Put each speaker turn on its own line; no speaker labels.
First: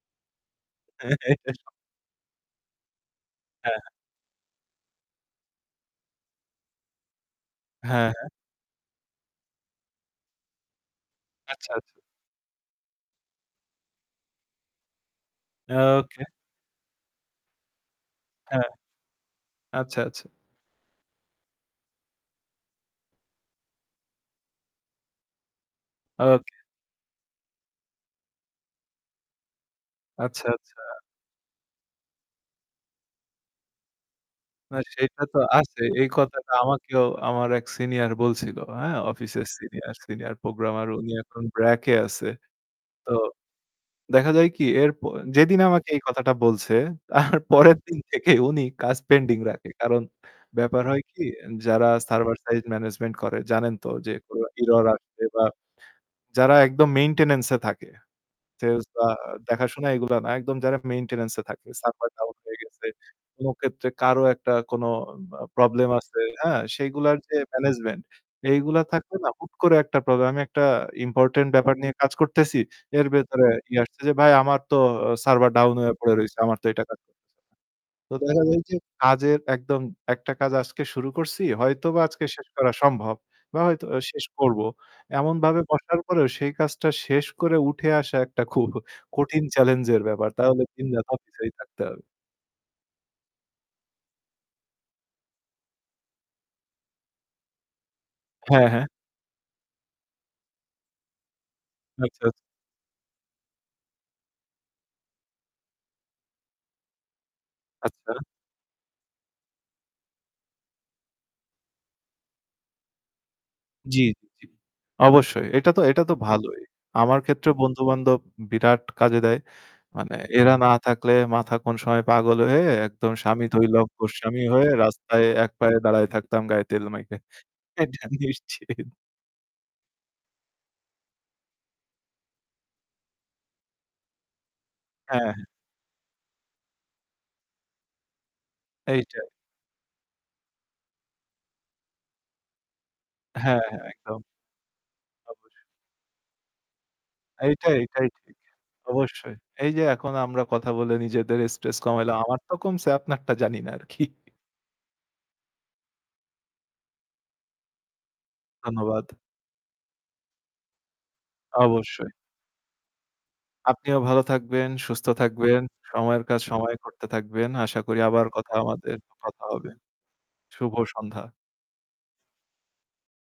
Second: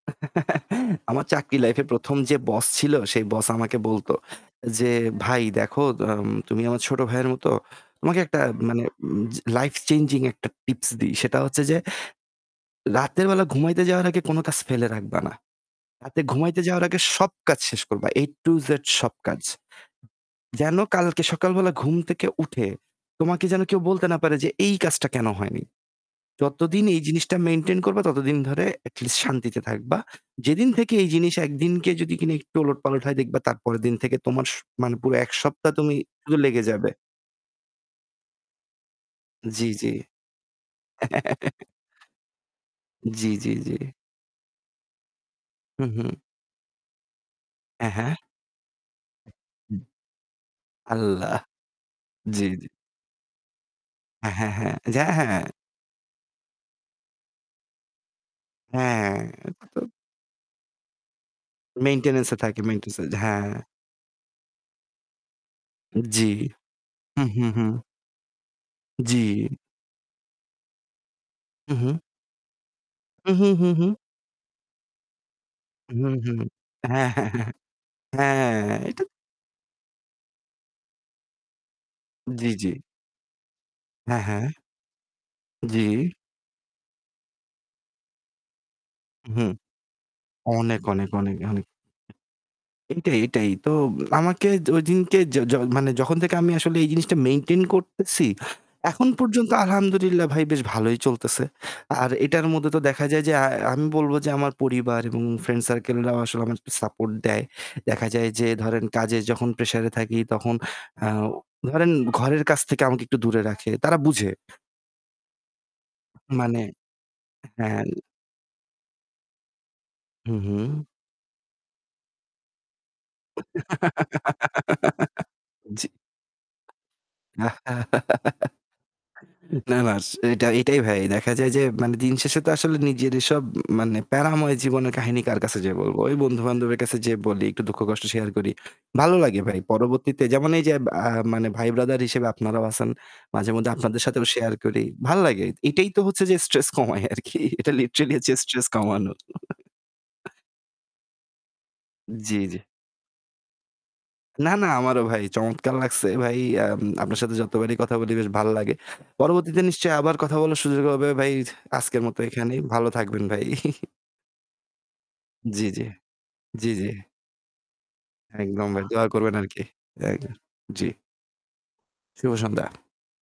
আমার চাকরি লাইফে ১ম যে বস ছিল সেই বস আমাকে
হ্যা।
বলতো যে, "ভাই দেখো, দেম তুমি আমার ছোট ভাইয়ের মত।
হ্যাঁ।
তোমাকে
হ্যাঁ।
একটা মানে উম চে life changing একটা tips দিই। সেটা হচ্ছে
আচ্ছা,
যে
আচ্ছা।
রাতের বেলা ঘুমাইতে যাওয়ার আগে কোন কাজ ফেলে রাখবা না। রাতে
ওকে।
ঘুমাইতে যাওয়ার আগে সব কাজ শেষ করবা A to
হ্যাঁ।
Z সব কাজ।
আচ্ছা, আচ্ছা।
যেন কালকে সকালবেলা ঘুম থেকে উঠে তোমাকে যেন কেউ বলতে না পারে যে, 'এই কাজটা কেন হয়নি?'
ওকে।
যতদিন এই জিনিসটা maintain করবা ততদিন ধরে at least শান্তিতে থাকবা।
আচ্ছা,
যেদিন
আচ্ছা।
থেকে এই জিনিস একদিনকে যদি কি না একটু ওলটপালট হয় দেখবা তারপরের দিন থেকে তোমার স
না,
মানে পুরো
সেটা
১
তো
সপ্তাহ
আছে।
তুমি
এই
উ
কথাটা
লেগে যাবে।"
আমাকেও আমার এক senior বলছিল, হ্যাঁ? অফিসের
জি, জি।
senior senior programmer। উনি এখন BRAC এ আছে। তো
জি, জি, জি।
দেখা যায় কি? এরপর যেদিন
হু,
আমাকে এই
হু।
কথাটা বলছে তারপরের
হ্যা,
দিন
হ্যা।
থেকেই উনি কাজ pending রাখে।
[unintelligible]
কারণ, ব্যাপার হয় কি?
আল্লাহ!
যারা server
জি,
side
জি।
management করে জানেন তো যে
হ্যাঁ,
কোনো
হ্যাঁ, হ্যাঁ।
error
যে
আসবে
হ্যাঁ।
বা যারা একদম maintenance এ থাকে। Sales বা
হ্যাঁ। এটা তো
দেখাশোনা এগুলা না, একদম যারা maintenance এ থাকে। Server
Maintenance
down
এ
হয়ে
থাকে।
গেছে,
মেইন্টেন্স
কোন
হ্যাঁ।
ক্ষেত্রে কারো একটা কোনো বা প্রব্লেম আছে,
জি।
হ্যাঁ? সেইগুলার
হু,
যে
হু, হু।
management, এইগুলা থাকলে না
জি।
হুট করে একটা প্রব্লেম আমি একটা important ব্যাপার
হু,
নিয়ে
হু।
কাজ করতেছি, এর
হু,
ভেতরে
হু, হু,
ইয়ে
হু।
আসছে যে, "ভাই, আমার তো অ server down
হু,
হয়ে পড়ে
হু।
রইছে। আমার তো এটা কাজ
হ্যাঁ, হ্যাঁ, হ্যাঁ।
তো দেখা যায় যে
হ্যাঁ। এটা
কাজের একদম একটা কাজ আজকে শুরু করছি, হয়তোবা আজকে শেষ
জি, জি।
করা সম্ভব বা হয়তো
হ্যাঁ,
শেষ
হ্যাঁ।
করবো। এমনভাবে বসার
জি।
পরেও সেই কাজটা শেষ করে উঠে আসা একটা খুব
উ
কঠিন
হুম।
চ্যালেঞ্জের ব্যাপার। তাহলে
অনেক,
দিন রাত
অনেক, অনেক,
অফিসেই
অনেক।
থাকতে হবে।
এইটাই, এইটাই। তোব আমাকে ওইদিনকে য য মানে যখন থেকে আমি আসলে এই জিনিসটা maintain করতেছি
হ্যাঁ, হ্যাঁ।
এখন পর্যন্ত আলহামদুলিল্লাহ ভাই বেশ ভালোই চলতেছে। আর
আচ্ছা।
এটার মধ্যে তো দেখা যায় যে আ আমি বলবো যে আমার পরিবার এবং friend circle রাও আসলে আমাকে support দেয়। দেখা
আচ্ছা।
যায় যে ধরেন কাজে যখন pressure এ থাকি তখন আ ধরেন ঘরের কাজ থেকে আমাকে একটু দূরে রাখে। তারা
জি, জি,
বুঝে।
জি। অবশ্যই। এটা তো এটা তো
উ
ভালোই।
মানে
আমার ক্ষেত্রেও
হ্যাঁ।
বন্ধু-বান্ধব বিরাট কাজে দেয়। মানে
হু,
এরা না
হু।
থাকলে মাথা কোন সময় পাগল হয়ে একদম স্বামী থৈ লম্পট স্বামী হয়ে রাস্তায় এক পায়ে
জি।
দাঁড়ায় থাকতাম গায়ে তেল মেখে। এটা নিশ্চিত।
না, না। এস এইটা এইটাই ভাই। দেখা যায় যে মানে দিনশেষে তো আসলে নিজেরই সব মানে প্যারাময় জীবনের কাহিনী
হ্যাঁ।
কার কাছে যে বলবো? ওই বন্ধু-বান্ধবের কাছে যেয়ে বলি, একটু দুঃখ-কষ্ট share করি। ভালো
এইটাই।
লাগে ভাই। পরবর্তীতে যেমন এইযে আ মানে ভাই ব্রাদার হিসেবে আপনারাও আছেন।
হ্যাঁ,
মাঝেমধ্যে
হ্যাঁ।
আপনাদের
একদম।
সাথেও share করি। ভাল লাগে।
অবশ্যই।
এইটাই তো হচ্ছে যে stress কমায় আরকি। এটা
এইটাই এইটাই
literally হচ্ছে
ঠিক।
stress কমানো।
অবশ্যই। এইযে এখন আমরা কথা বলে নিজেদের stress কমাইলাম। আমার
জি,
তো
জি।
কমছে, আপনারটা জানিনা আরকি।
না, না, আমারও ভাই চমৎকার লাগছে ভাই। আম আপনার সাথে যতবারই কথা বলি বেশ ভাল লাগে।
ধন্যবাদ।
পরবর্তীতে নিশ্চয়ই আবার কথা বলার সুযোগ হবে ভাই। আজকের
অবশ্যই।
মতো এখানেই। ভালো থাকবেন ভাই।
আপনিও ভালো থাকবেন, সুস্থ থাকবেন।
জি, জি।
সময়ের কাজ
জি,
সময়ে
জি।
করতে থাকবেন। আশা করি আবার কথা
একদম ভাই,
আমাদের
দোয়া করবেন
কথা
আরকি।
হবে।
এক
শুভ
জি।
সন্ধ্যা।
শুভ সন্ধ্যা।